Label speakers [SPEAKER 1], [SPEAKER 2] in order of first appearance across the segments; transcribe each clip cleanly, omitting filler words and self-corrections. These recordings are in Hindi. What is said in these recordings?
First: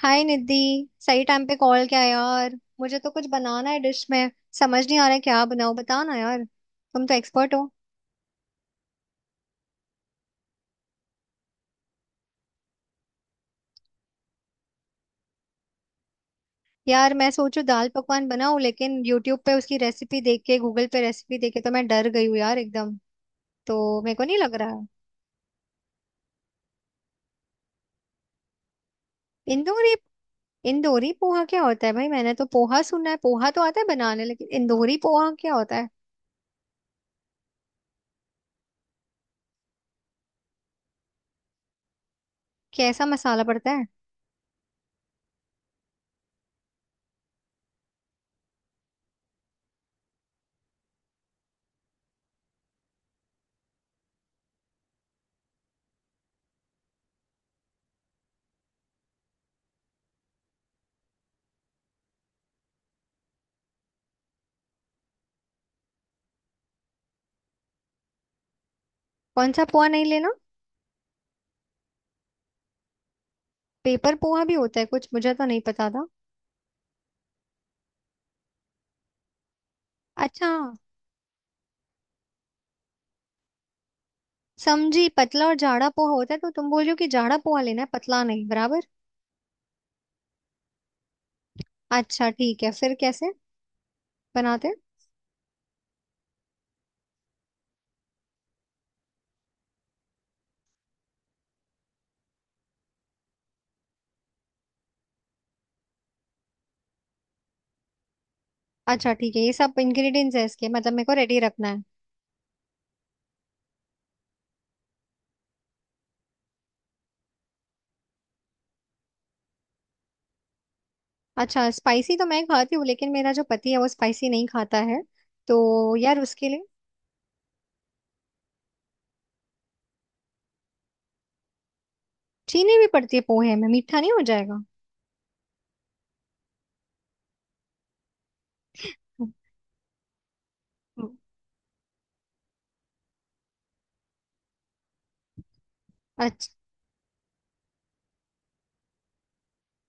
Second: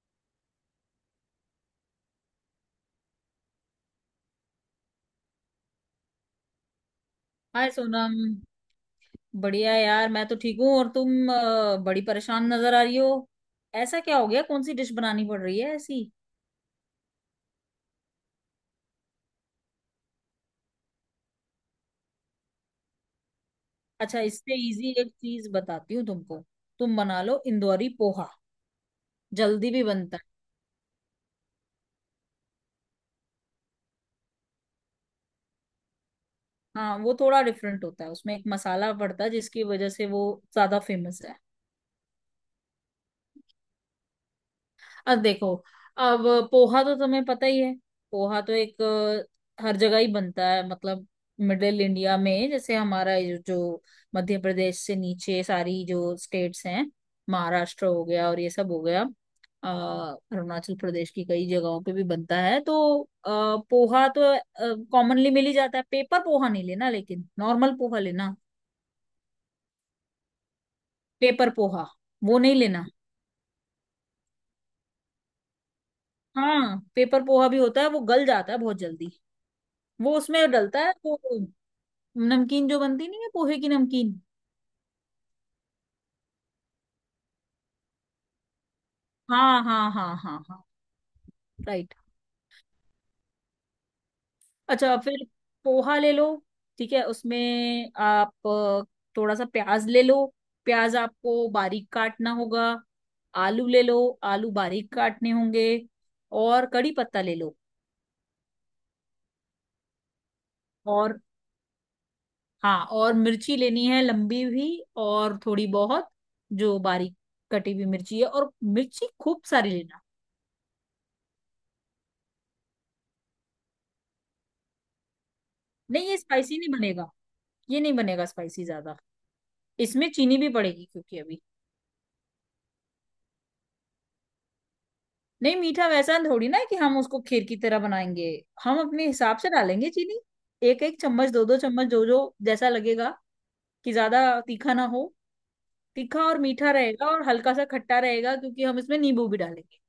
[SPEAKER 1] हाय निधि। सही टाइम पे कॉल किया यार, मुझे तो कुछ बनाना है, डिश में समझ नहीं आ रहा है क्या बनाऊं। बताओ ना यार, तुम तो एक्सपर्ट हो।
[SPEAKER 2] हाय सोनम। बढ़िया यार, मैं तो ठीक हूँ। और तुम बड़ी परेशान नजर आ रही हो। ऐसा क्या हो गया? कौन सी डिश बनानी पड़ रही है ऐसी?
[SPEAKER 1] यार मैं सोचू दाल पकवान बनाऊं, लेकिन यूट्यूब पे उसकी रेसिपी देख के, गूगल पे रेसिपी देख के तो मैं डर गई हूँ यार एकदम। तो मेरे
[SPEAKER 2] अच्छा,
[SPEAKER 1] को नहीं लग
[SPEAKER 2] इससे
[SPEAKER 1] रहा है।
[SPEAKER 2] इजी एक चीज बताती हूँ तुमको। तुम बना लो इंदौरी पोहा, जल्दी भी
[SPEAKER 1] इंदौरी?
[SPEAKER 2] बनता है।
[SPEAKER 1] इंदौरी पोहा क्या होता है भाई? मैंने तो पोहा सुना है, पोहा तो आता है बनाने, लेकिन इंदौरी पोहा क्या होता है?
[SPEAKER 2] हाँ, वो थोड़ा डिफरेंट होता है। उसमें एक मसाला पड़ता है जिसकी वजह से वो ज्यादा फेमस है।
[SPEAKER 1] कैसा मसाला पड़ता है?
[SPEAKER 2] अब देखो, अब पोहा तो तुम्हें पता ही है। पोहा तो एक हर जगह ही बनता है, मतलब मिडिल इंडिया में। जैसे हमारा ये जो मध्य प्रदेश से नीचे सारी जो स्टेट्स हैं, महाराष्ट्र हो गया और ये सब हो गया, अ, अरुणाचल प्रदेश की कई जगहों पे भी बनता है। तो पोहा तो कॉमनली मिल ही जाता है। पेपर पोहा नहीं लेना, लेकिन नॉर्मल पोहा लेना।
[SPEAKER 1] कौन सा पोहा नहीं लेना?
[SPEAKER 2] पेपर पोहा वो नहीं लेना।
[SPEAKER 1] पेपर पोहा भी होता है कुछ? मुझे तो नहीं पता था।
[SPEAKER 2] हाँ, पेपर पोहा भी होता है, वो गल जाता है बहुत जल्दी। वो उसमें
[SPEAKER 1] अच्छा।
[SPEAKER 2] डलता है तो नमकीन जो बनती नहीं है, पोहे की नमकीन।
[SPEAKER 1] समझी, पतला और जाड़ा पोहा होता है, तो तुम बोल रही हो कि जाड़ा पोहा लेना है पतला नहीं, बराबर।
[SPEAKER 2] हाँ, हाँ, हाँ, हाँ, हाँ। राइट।
[SPEAKER 1] अच्छा ठीक है, फिर कैसे बनाते हैं?
[SPEAKER 2] अच्छा, फिर पोहा ले लो। ठीक है, उसमें आप थोड़ा सा प्याज ले लो। प्याज आपको बारीक काटना होगा। आलू ले लो, आलू बारीक काटने होंगे। और कड़ी पत्ता ले लो।
[SPEAKER 1] अच्छा ठीक है, ये सब इंग्रेडिएंट्स है इसके मतलब, मेरे को
[SPEAKER 2] और,
[SPEAKER 1] रेडी रखना है।
[SPEAKER 2] हाँ, और मिर्ची लेनी है, लंबी भी, और थोड़ी बहुत जो बारीक कटी हुई मिर्ची है, और मिर्ची खूब सारी लेना।
[SPEAKER 1] अच्छा स्पाइसी तो मैं खाती हूँ, लेकिन मेरा जो पति है वो स्पाइसी नहीं खाता है, तो
[SPEAKER 2] नहीं, ये
[SPEAKER 1] यार उसके
[SPEAKER 2] स्पाइसी
[SPEAKER 1] लिए।
[SPEAKER 2] नहीं बनेगा, ये नहीं बनेगा स्पाइसी ज्यादा। इसमें चीनी भी पड़ेगी क्योंकि अभी,
[SPEAKER 1] चीनी भी पड़ती है पोहे में? मीठा नहीं हो जाएगा?
[SPEAKER 2] नहीं, मीठा वैसा थोड़ी ना है कि हम उसको खीर की तरह बनाएंगे। हम अपने हिसाब से डालेंगे चीनी, एक एक
[SPEAKER 1] हम्म।
[SPEAKER 2] चम्मच, दो दो चम्मच, जो जो जैसा लगेगा, कि ज्यादा तीखा ना हो। तीखा और
[SPEAKER 1] अच्छा।
[SPEAKER 2] मीठा रहेगा और हल्का सा खट्टा रहेगा, क्योंकि हम इसमें नींबू भी डालेंगे।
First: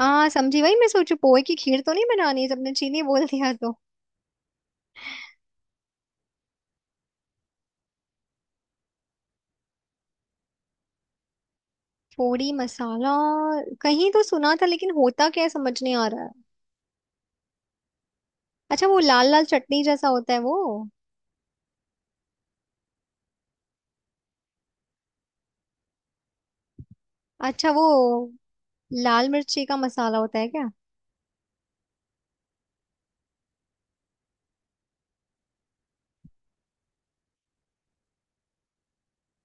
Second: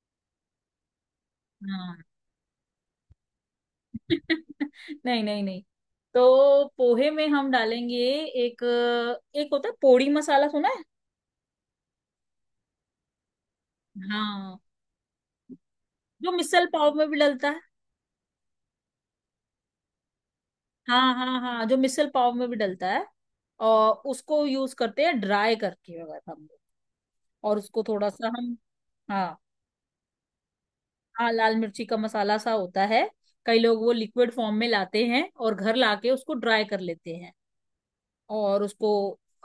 [SPEAKER 1] हाँ समझी, वही मैं सोचू पोहे की खीर तो
[SPEAKER 2] हाँ।
[SPEAKER 1] नहीं बनानी, सबने चीनी बोल दिया तो।
[SPEAKER 2] नहीं, नहीं, नहीं। तो पोहे में हम डालेंगे एक, एक होता है पोड़ी मसाला, सुना है?
[SPEAKER 1] पोड़ी मसाला कहीं तो सुना
[SPEAKER 2] हाँ,
[SPEAKER 1] था, लेकिन होता क्या है समझ नहीं आ रहा है।
[SPEAKER 2] जो मिसल पाव में भी डलता है।
[SPEAKER 1] अच्छा, वो लाल लाल चटनी जैसा होता है वो?
[SPEAKER 2] हाँ, हाँ, हाँ, जो मिसल पाव में भी डलता है। और उसको यूज करते हैं ड्राई करके, अगर हम लोग। और
[SPEAKER 1] अच्छा, वो
[SPEAKER 2] उसको थोड़ा सा हम, हाँ,
[SPEAKER 1] लाल मिर्ची का मसाला होता है क्या?
[SPEAKER 2] हाँ, लाल मिर्ची का मसाला सा होता है। कई लोग वो लिक्विड फॉर्म में लाते हैं और घर लाके उसको ड्राई कर लेते हैं, और उसको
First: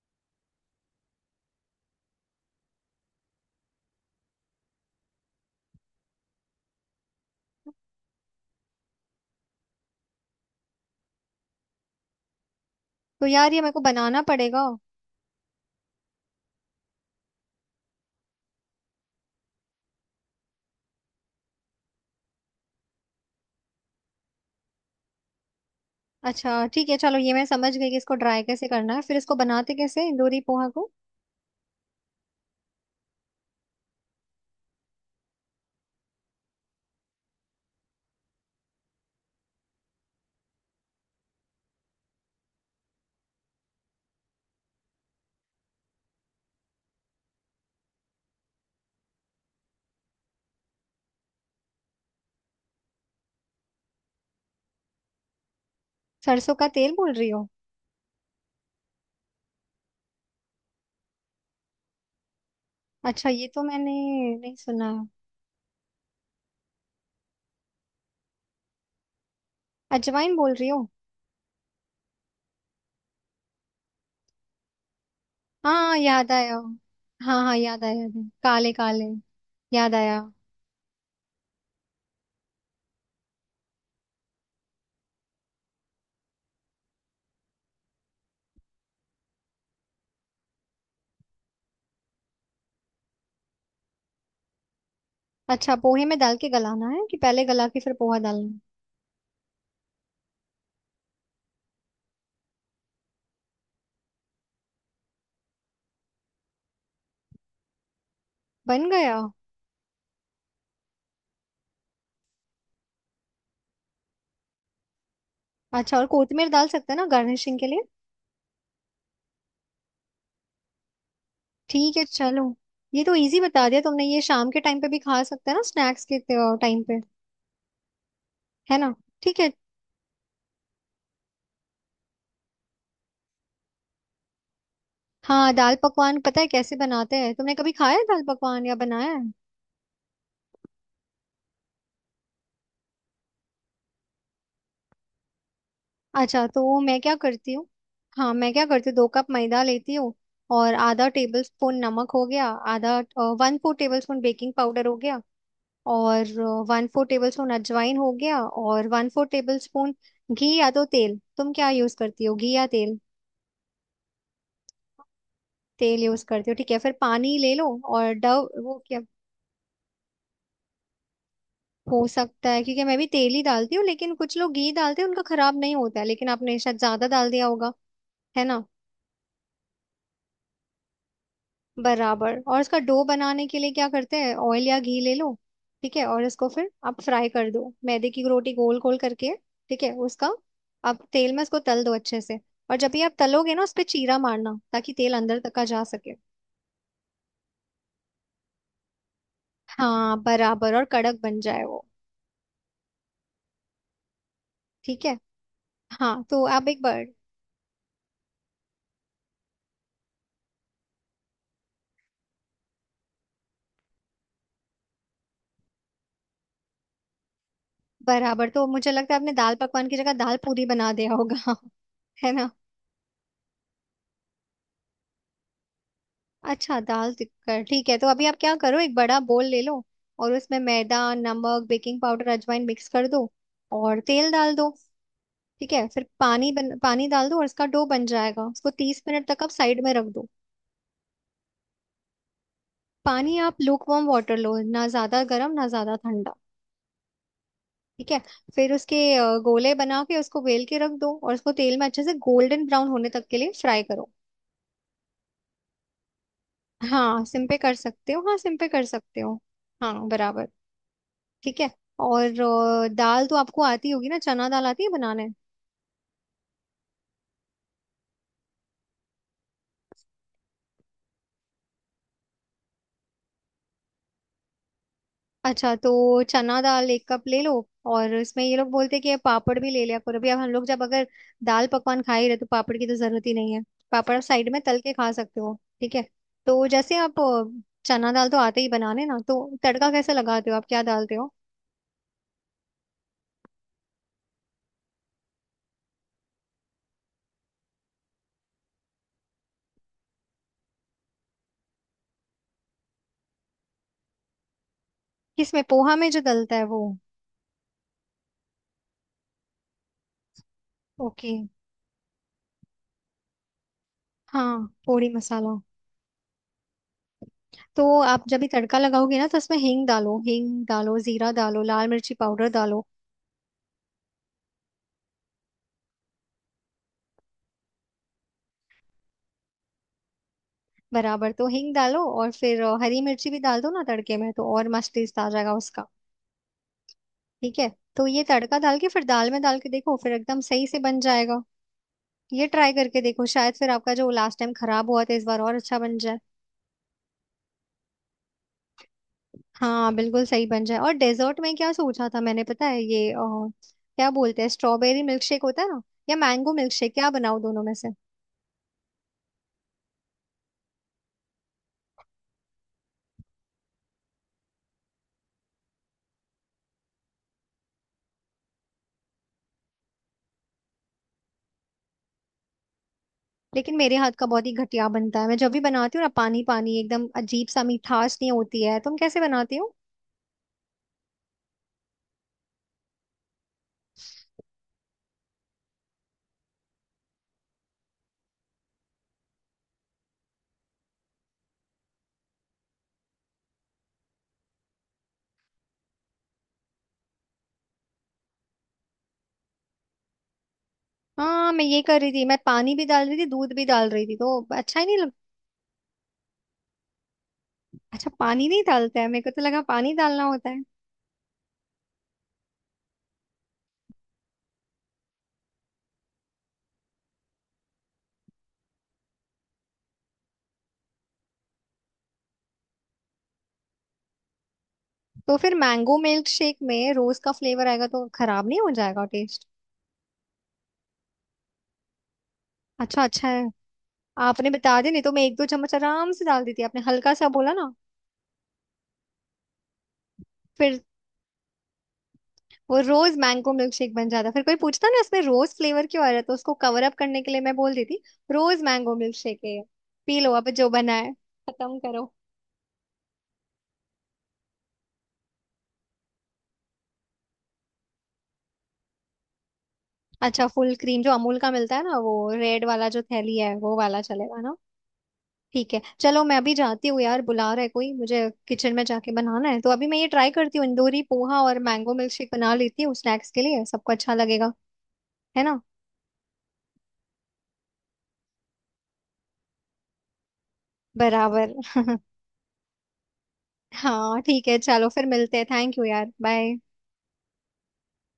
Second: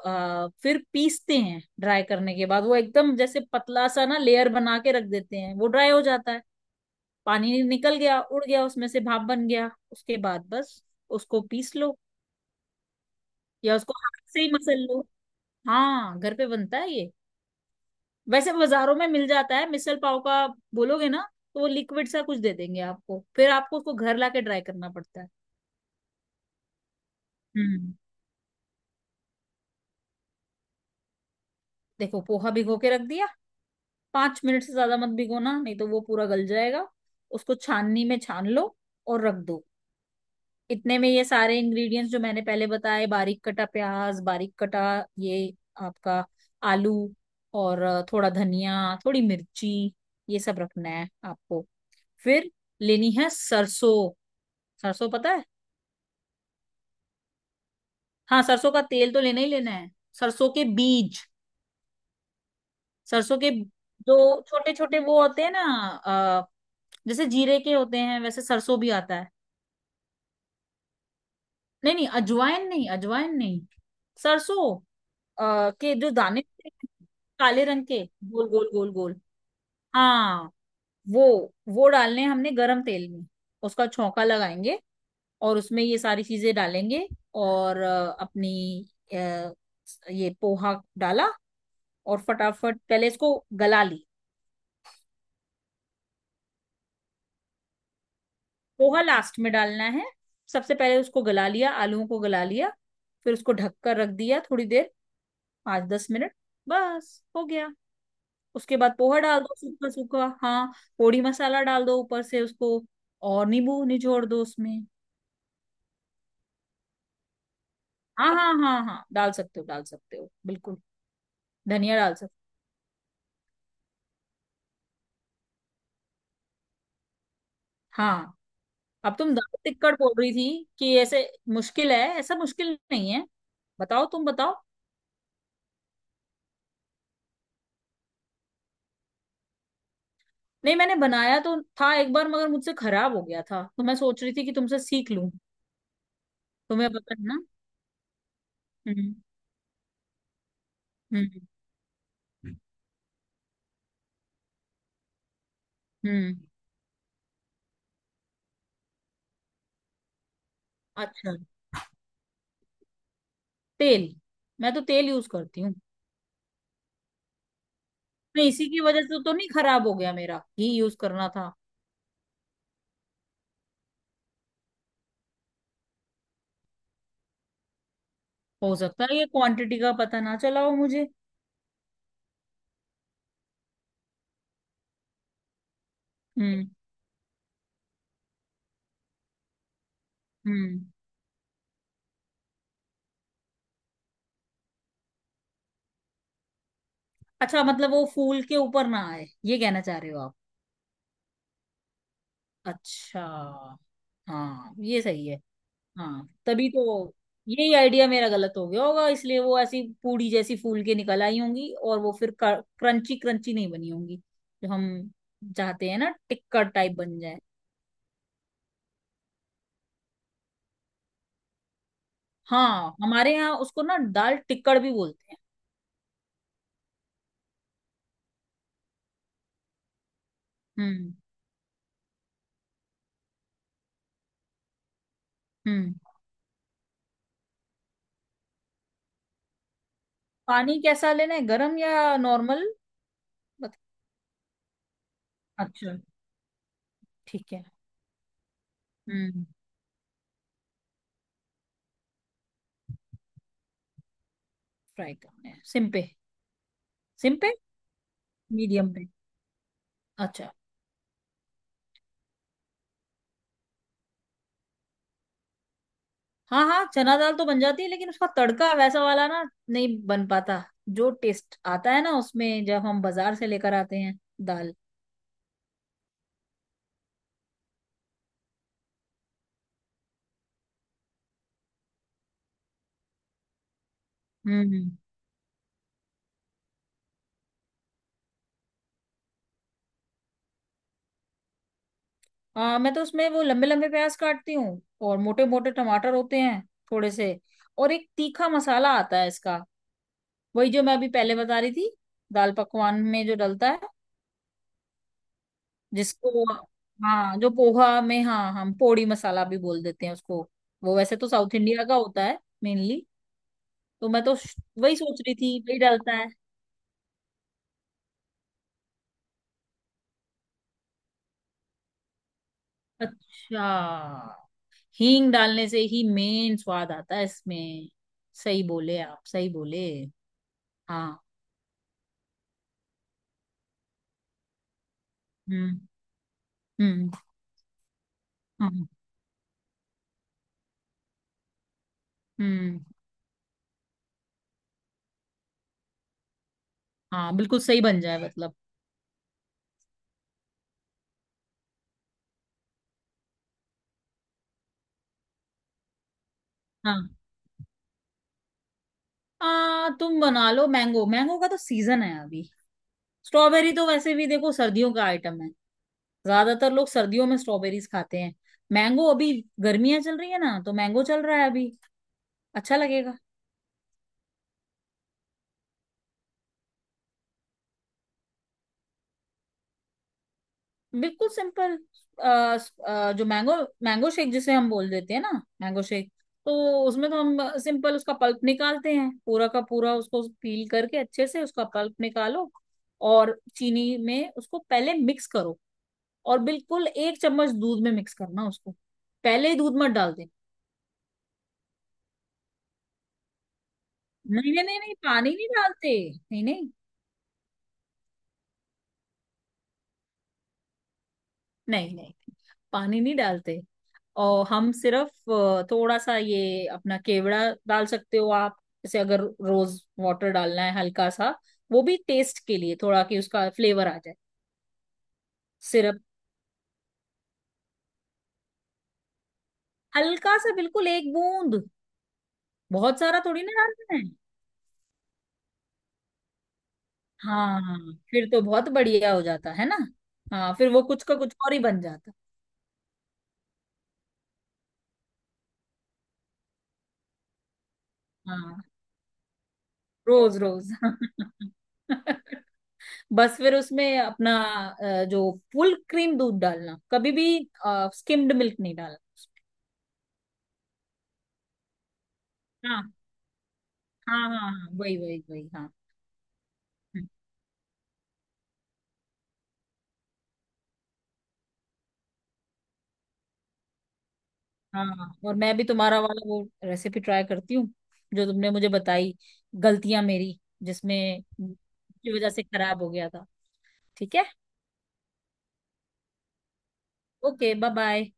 [SPEAKER 2] फिर पीसते हैं, ड्राई करने के बाद वो एकदम जैसे पतला सा ना लेयर बना के रख देते हैं। वो ड्राई हो जाता है, पानी निकल गया, उड़ गया उसमें से, भाप बन गया। उसके बाद बस उसको पीस लो,
[SPEAKER 1] तो यार ये मेरे
[SPEAKER 2] या
[SPEAKER 1] को
[SPEAKER 2] उसको
[SPEAKER 1] बनाना
[SPEAKER 2] हाथ से ही
[SPEAKER 1] पड़ेगा?
[SPEAKER 2] मसल लो। हाँ, घर पे बनता है ये। वैसे बाजारों में मिल जाता है, मिसल पाव का बोलोगे ना तो वो लिक्विड सा कुछ दे देंगे आपको, फिर आपको उसको घर लाके ड्राई करना पड़ता है।
[SPEAKER 1] अच्छा ठीक है चलो, ये मैं समझ गई
[SPEAKER 2] हम्म।
[SPEAKER 1] कि इसको ड्राई कैसे करना है, फिर इसको बनाते कैसे दोरी पोहा को?
[SPEAKER 2] देखो, पोहा भिगो के रख दिया, 5 मिनट से ज्यादा मत भिगोना, नहीं तो वो पूरा गल जाएगा। उसको छाननी में छान लो और रख दो। इतने में ये सारे इंग्रेडिएंट्स जो मैंने पहले बताए, बारीक कटा प्याज, बारीक कटा ये आपका आलू, और थोड़ा धनिया, थोड़ी मिर्ची, ये सब रखना है आपको। फिर लेनी है सरसों। सरसों पता है?
[SPEAKER 1] सरसों का तेल बोल रही हो?
[SPEAKER 2] हाँ, सरसों का तेल तो लेना ही लेना है। सरसों के बीज,
[SPEAKER 1] अच्छा,
[SPEAKER 2] सरसों
[SPEAKER 1] ये
[SPEAKER 2] के
[SPEAKER 1] तो मैंने
[SPEAKER 2] जो
[SPEAKER 1] नहीं
[SPEAKER 2] छोटे
[SPEAKER 1] सुना
[SPEAKER 2] छोटे
[SPEAKER 1] है।
[SPEAKER 2] वो होते हैं ना, अ, जैसे जीरे के होते हैं वैसे सरसों भी आता है।
[SPEAKER 1] अजवाइन बोल रही हो?
[SPEAKER 2] नहीं, नहीं, अजवाइन नहीं, अजवाइन नहीं। सरसों के
[SPEAKER 1] हाँ
[SPEAKER 2] जो
[SPEAKER 1] याद
[SPEAKER 2] दाने
[SPEAKER 1] आया,
[SPEAKER 2] होते हैं,
[SPEAKER 1] हाँ हाँ
[SPEAKER 2] काले
[SPEAKER 1] याद
[SPEAKER 2] रंग
[SPEAKER 1] आया
[SPEAKER 2] के,
[SPEAKER 1] याद आया,
[SPEAKER 2] गोल गोल
[SPEAKER 1] काले
[SPEAKER 2] गोल
[SPEAKER 1] काले।
[SPEAKER 2] गोल।
[SPEAKER 1] याद आया।
[SPEAKER 2] हाँ, वो वो डालने हैं हमने गरम तेल में, उसका छौंका लगाएंगे और उसमें ये सारी चीजें डालेंगे। और अपनी अ, ये पोहा डाला, और फटाफट पहले इसको गला ली।
[SPEAKER 1] अच्छा, पोहे में डाल के गलाना है कि पहले गला के फिर पोहा डालना है?
[SPEAKER 2] पोहा लास्ट में डालना है, सबसे पहले उसको गला लिया, आलूओं को गला लिया, फिर उसको ढक कर रख दिया थोड़ी देर, 5-10 मिनट, बस हो गया। उसके
[SPEAKER 1] बन
[SPEAKER 2] बाद
[SPEAKER 1] गया।
[SPEAKER 2] पोहा डाल दो, सूखा सूखा, हाँ। पोड़ी मसाला डाल दो ऊपर से उसको, और नींबू निचोड़ दो उसमें।
[SPEAKER 1] अच्छा और कोथिमीर डाल सकते हैं ना गार्निशिंग के लिए?
[SPEAKER 2] हाँ, हाँ, हाँ, हाँ, डाल सकते हो, डाल सकते हो, बिल्कुल। धनिया
[SPEAKER 1] ठीक है
[SPEAKER 2] डाल सकते
[SPEAKER 1] चलो। ये तो इजी बता दिया तुमने, ये शाम के टाइम पे भी खा सकते हैं ना स्नैक्स के टाइम पे?
[SPEAKER 2] हो। हाँ,
[SPEAKER 1] है ना?
[SPEAKER 2] अब तुम
[SPEAKER 1] ठीक है।
[SPEAKER 2] दाल टिक्कड़ बोल रही थी कि ऐसे मुश्किल है, ऐसा मुश्किल नहीं है। बताओ, तुम बताओ।
[SPEAKER 1] हाँ दाल पकवान पता है कैसे बनाते हैं, तुमने कभी खाया है दाल पकवान या बनाया है?
[SPEAKER 2] नहीं, मैंने बनाया तो था एक बार, मगर मुझसे खराब हो गया था, तो मैं सोच रही थी कि तुमसे सीख लूं।
[SPEAKER 1] अच्छा, तो
[SPEAKER 2] तुम्हें
[SPEAKER 1] मैं क्या
[SPEAKER 2] पता है ना।
[SPEAKER 1] करती हूँ। हाँ मैं क्या करती हूँ, दो
[SPEAKER 2] हम्म।
[SPEAKER 1] कप मैदा लेती हूँ। और आधा
[SPEAKER 2] हम्म।
[SPEAKER 1] टेबल स्पून नमक हो गया। आधा, ¼ टेबल स्पून बेकिंग पाउडर हो गया। और
[SPEAKER 2] हम्म।
[SPEAKER 1] ¼ टेबल स्पून अजवाइन हो गया। और वन फोर टेबल स्पून घी या तो तेल,
[SPEAKER 2] अच्छा,
[SPEAKER 1] तुम क्या यूज करती हो, घी या तेल?
[SPEAKER 2] तेल, मैं तो तेल यूज करती हूँ।
[SPEAKER 1] तेल यूज करती हूँ, ठीक है, फिर पानी ले लो। और
[SPEAKER 2] नहीं,
[SPEAKER 1] डव
[SPEAKER 2] इसी
[SPEAKER 1] वो
[SPEAKER 2] की
[SPEAKER 1] क्या।
[SPEAKER 2] वजह से तो नहीं खराब हो गया मेरा, घी यूज करना था।
[SPEAKER 1] हो सकता है, क्योंकि मैं भी तेल ही डालती हूँ, लेकिन कुछ लोग घी डालते हैं उनका खराब नहीं होता है, लेकिन आपने शायद ज्यादा डाल दिया होगा, है ना?
[SPEAKER 2] हो सकता है, ये क्वांटिटी का पता ना चला हो मुझे।
[SPEAKER 1] बराबर। और इसका डो बनाने के लिए क्या करते हैं, ऑयल या घी ले लो, ठीक है। और इसको फिर
[SPEAKER 2] हम्म।
[SPEAKER 1] आप फ्राई कर दो, मैदे की रोटी गोल गोल करके, ठीक है उसका।
[SPEAKER 2] हम्म।
[SPEAKER 1] आप तेल में इसको तल दो अच्छे से। और जब भी आप तलोगे ना, उस पे चीरा मारना ताकि तेल अंदर तक का जा सके।
[SPEAKER 2] अच्छा, मतलब वो फूल के ऊपर ना आए, ये कहना चाह रहे हो
[SPEAKER 1] हाँ
[SPEAKER 2] आप?
[SPEAKER 1] बराबर, और कड़क बन जाए वो।
[SPEAKER 2] अच्छा। हाँ, ये
[SPEAKER 1] ठीक है।
[SPEAKER 2] सही है।
[SPEAKER 1] हाँ
[SPEAKER 2] हाँ,
[SPEAKER 1] तो आप
[SPEAKER 2] तभी
[SPEAKER 1] एक बार।
[SPEAKER 2] तो, यही आइडिया मेरा गलत हो गया होगा, इसलिए वो ऐसी पूड़ी जैसी फूल के निकल आई होंगी और वो फिर क्रंची क्रंची नहीं बनी होंगी, जो हम चाहते हैं ना टिक्कर टाइप बन जाए।
[SPEAKER 1] बराबर, तो मुझे लगता है आपने दाल पकवान की जगह दाल पूरी बना दिया होगा। है ना?
[SPEAKER 2] हाँ, हमारे यहाँ उसको ना दाल टिक्कड़ भी बोलते हैं।
[SPEAKER 1] अच्छा, दाल टिक्कर ठीक है, तो अभी आप क्या करो, एक बड़ा बोल ले लो, और उसमें मैदा,
[SPEAKER 2] हम्म।
[SPEAKER 1] नमक, बेकिंग पाउडर, अजवाइन मिक्स कर दो, और तेल डाल दो। ठीक है,
[SPEAKER 2] हम्म।
[SPEAKER 1] फिर पानी डाल दो और इसका डो बन जाएगा, उसको 30 मिनट तक आप साइड में रख दो।
[SPEAKER 2] पानी कैसा लेना है, गरम या नॉर्मल?
[SPEAKER 1] पानी आप लूकवार्म वाटर लो, ना ज्यादा गर्म ना ज्यादा
[SPEAKER 2] अच्छा,
[SPEAKER 1] ठंडा।
[SPEAKER 2] ठीक है।
[SPEAKER 1] ठीक है। फिर उसके
[SPEAKER 2] हम्म।
[SPEAKER 1] गोले बना के उसको बेल के रख दो, और उसको तेल में अच्छे से गोल्डन ब्राउन होने तक के लिए फ्राई करो।
[SPEAKER 2] फ्राई करना है सिम पे?
[SPEAKER 1] हाँ
[SPEAKER 2] सिम
[SPEAKER 1] सिम
[SPEAKER 2] पे,
[SPEAKER 1] पे कर सकते हो, हाँ सिम पे कर
[SPEAKER 2] मीडियम पे।
[SPEAKER 1] सकते हो। हाँ बराबर।
[SPEAKER 2] अच्छा।
[SPEAKER 1] ठीक है। और दाल तो आपको आती होगी ना, चना दाल आती है बनाने?
[SPEAKER 2] हाँ, हाँ, चना दाल तो बन जाती है, लेकिन उसका तड़का वैसा वाला ना, नहीं बन पाता, जो टेस्ट आता है ना उसमें जब हम बाजार से लेकर आते हैं दाल।
[SPEAKER 1] अच्छा तो चना दाल 1 कप ले लो। और इसमें ये लोग बोलते हैं कि पापड़ भी ले लिया करो, अभी अब हम लोग जब अगर दाल पकवान खा ही रहे तो पापड़ की तो जरूरत ही नहीं है, पापड़ आप साइड
[SPEAKER 2] हम्म।
[SPEAKER 1] में तल
[SPEAKER 2] हम्म।
[SPEAKER 1] के खा सकते हो। ठीक है। तो जैसे आप चना दाल तो आते ही बनाने ना, तो तड़का कैसे लगाते हो, आप क्या डालते हो?
[SPEAKER 2] मैं तो उसमें वो लंबे लंबे प्याज काटती हूँ, और मोटे मोटे टमाटर होते हैं थोड़े से, और एक तीखा मसाला आता है इसका, वही जो मैं अभी पहले बता रही थी, दाल पकवान में जो डलता है,
[SPEAKER 1] किसमें, पोहा में जो
[SPEAKER 2] जिसको,
[SPEAKER 1] डलता है वो?
[SPEAKER 2] हाँ, जो पोहा में, हाँ, हम पोड़ी मसाला भी बोल देते हैं उसको। वो वैसे तो
[SPEAKER 1] ओके।
[SPEAKER 2] साउथ इंडिया का होता है, मेनली। तो मैं तो श-
[SPEAKER 1] हाँ
[SPEAKER 2] वही
[SPEAKER 1] पोड़ी
[SPEAKER 2] सोच रही थी,
[SPEAKER 1] मसाला,
[SPEAKER 2] वही डालता है।
[SPEAKER 1] तो आप जब भी तड़का लगाओगे ना तो उसमें हींग डालो, हींग डालो, जीरा डालो, लाल मिर्ची पाउडर डालो।
[SPEAKER 2] अच्छा, हींग डालने से ही मेन स्वाद आता है इसमें। सही बोले आप, सही बोले। हाँ।
[SPEAKER 1] बराबर, तो हींग डालो और फिर हरी मिर्ची भी डाल दो ना तड़के में, तो और मस्त टेस्ट आ जाएगा
[SPEAKER 2] हम्म।
[SPEAKER 1] उसका।
[SPEAKER 2] हम्म।
[SPEAKER 1] ठीक है। तो ये तड़का डाल के
[SPEAKER 2] हाँ।
[SPEAKER 1] फिर दाल में डाल के देखो, फिर एकदम सही से बन जाएगा। ये ट्राई
[SPEAKER 2] हम्म।
[SPEAKER 1] करके देखो, शायद फिर आपका जो लास्ट टाइम खराब हुआ था इस बार और अच्छा बन जाए।
[SPEAKER 2] हाँ, बिल्कुल सही बन जाए, मतलब।
[SPEAKER 1] हाँ बिल्कुल सही बन जाए। और डेजर्ट में क्या सोचा था मैंने पता है, ये क्या बोलते हैं, स्ट्रॉबेरी मिल्क शेक होता है ना, या मैंगो मिल्क शेक, क्या
[SPEAKER 2] हाँ,
[SPEAKER 1] बनाओ दोनों में से?
[SPEAKER 2] तुम बना लो मैंगो, मैंगो का तो सीजन है अभी। स्ट्रॉबेरी तो वैसे भी देखो सर्दियों का आइटम है, ज्यादातर लोग सर्दियों में स्ट्रॉबेरीज खाते हैं। मैंगो अभी, गर्मियां चल रही है ना, तो मैंगो चल रहा है अभी, अच्छा लगेगा।
[SPEAKER 1] लेकिन मेरे हाथ का बहुत ही घटिया बनता है, मैं जब भी बनाती हूँ ना, पानी पानी एकदम अजीब सा, मिठास नहीं होती है, तुम कैसे बनाती हो?
[SPEAKER 2] बिल्कुल सिंपल। जो मैंगो मैंगो शेक जिसे हम बोल देते हैं ना, मैंगो शेक, तो उसमें तो हम सिंपल उसका पल्प निकालते हैं पूरा का पूरा। उसको पील करके अच्छे से उसका पल्प निकालो, और चीनी में उसको पहले मिक्स करो, और बिल्कुल 1 चम्मच दूध में मिक्स करना उसको, पहले ही दूध मत डाल देना।
[SPEAKER 1] हाँ मैं ये कर रही थी, मैं पानी भी डाल रही थी दूध भी डाल रही थी, तो
[SPEAKER 2] नहीं, नहीं,
[SPEAKER 1] अच्छा
[SPEAKER 2] नहीं,
[SPEAKER 1] ही
[SPEAKER 2] नहीं,
[SPEAKER 1] नहीं लग।
[SPEAKER 2] पानी नहीं डालते। नहीं, नहीं,
[SPEAKER 1] अच्छा पानी नहीं डालते हैं? मेरे को तो लगा पानी डालना होता है।
[SPEAKER 2] नहीं, नहीं, पानी नहीं डालते। और हम सिर्फ थोड़ा सा ये अपना केवड़ा डाल सकते हो आप। जैसे अगर रोज वाटर डालना है हल्का सा, वो भी टेस्ट के लिए थोड़ा, कि उसका फ्लेवर आ जाए।
[SPEAKER 1] तो फिर मैंगो
[SPEAKER 2] सिर्फ
[SPEAKER 1] मिल्क शेक में रोज का फ्लेवर आएगा, तो खराब नहीं हो जाएगा टेस्ट?
[SPEAKER 2] हल्का सा, बिल्कुल 1 बूंद, बहुत
[SPEAKER 1] अच्छा,
[SPEAKER 2] सारा
[SPEAKER 1] अच्छा है।
[SPEAKER 2] थोड़ी ना डालना है।
[SPEAKER 1] आपने बता दिया, नहीं तो मैं एक दो चम्मच आराम से डाल देती, आपने हल्का सा बोला ना।
[SPEAKER 2] हाँ, फिर तो बहुत बढ़िया हो जाता है ना। हाँ, फिर
[SPEAKER 1] फिर
[SPEAKER 2] वो कुछ का कुछ और ही बन जाता।
[SPEAKER 1] वो रोज मैंगो मिल्कशेक बन जाता, फिर कोई पूछता ना, इसमें रोज फ्लेवर क्यों आ रहा है, तो उसको कवर अप करने के लिए मैं बोल देती, रोज
[SPEAKER 2] हाँ,
[SPEAKER 1] मैंगो मिल्कशेक है ये, पी लो
[SPEAKER 2] रोज
[SPEAKER 1] अब जो
[SPEAKER 2] रोज।
[SPEAKER 1] बना है, खत्म करो।
[SPEAKER 2] बस फिर उसमें अपना जो फुल क्रीम दूध डालना कभी भी, स्किम्ड मिल्क नहीं डालना।
[SPEAKER 1] अच्छा, फुल क्रीम जो अमूल का मिलता है ना, वो रेड
[SPEAKER 2] हाँ,
[SPEAKER 1] वाला जो थैली है, वो वाला
[SPEAKER 2] हाँ,
[SPEAKER 1] चलेगा
[SPEAKER 2] हाँ,
[SPEAKER 1] ना?
[SPEAKER 2] हाँ, वही वही वही, हाँ।
[SPEAKER 1] ठीक है चलो, मैं अभी जाती हूँ
[SPEAKER 2] हम्म।
[SPEAKER 1] यार, बुला रहा है कोई मुझे, किचन में जाके बनाना है, तो अभी मैं ये ट्राई करती हूँ इंदौरी पोहा और मैंगो मिल्कशेक बना लेती हूँ, स्नैक्स के लिए सबको अच्छा लगेगा,
[SPEAKER 2] हाँ, हाँ, और
[SPEAKER 1] है
[SPEAKER 2] मैं
[SPEAKER 1] ना?
[SPEAKER 2] भी तुम्हारा वाला वो रेसिपी ट्राई करती हूँ, जो तुमने मुझे बताई। गलतियां मेरी, जिसमें
[SPEAKER 1] बराबर।
[SPEAKER 2] की वजह से खराब हो गया था। ठीक
[SPEAKER 1] हाँ
[SPEAKER 2] है।
[SPEAKER 1] ठीक है चलो, फिर मिलते हैं, थैंक यू यार, बाय।
[SPEAKER 2] Okay, bye bye.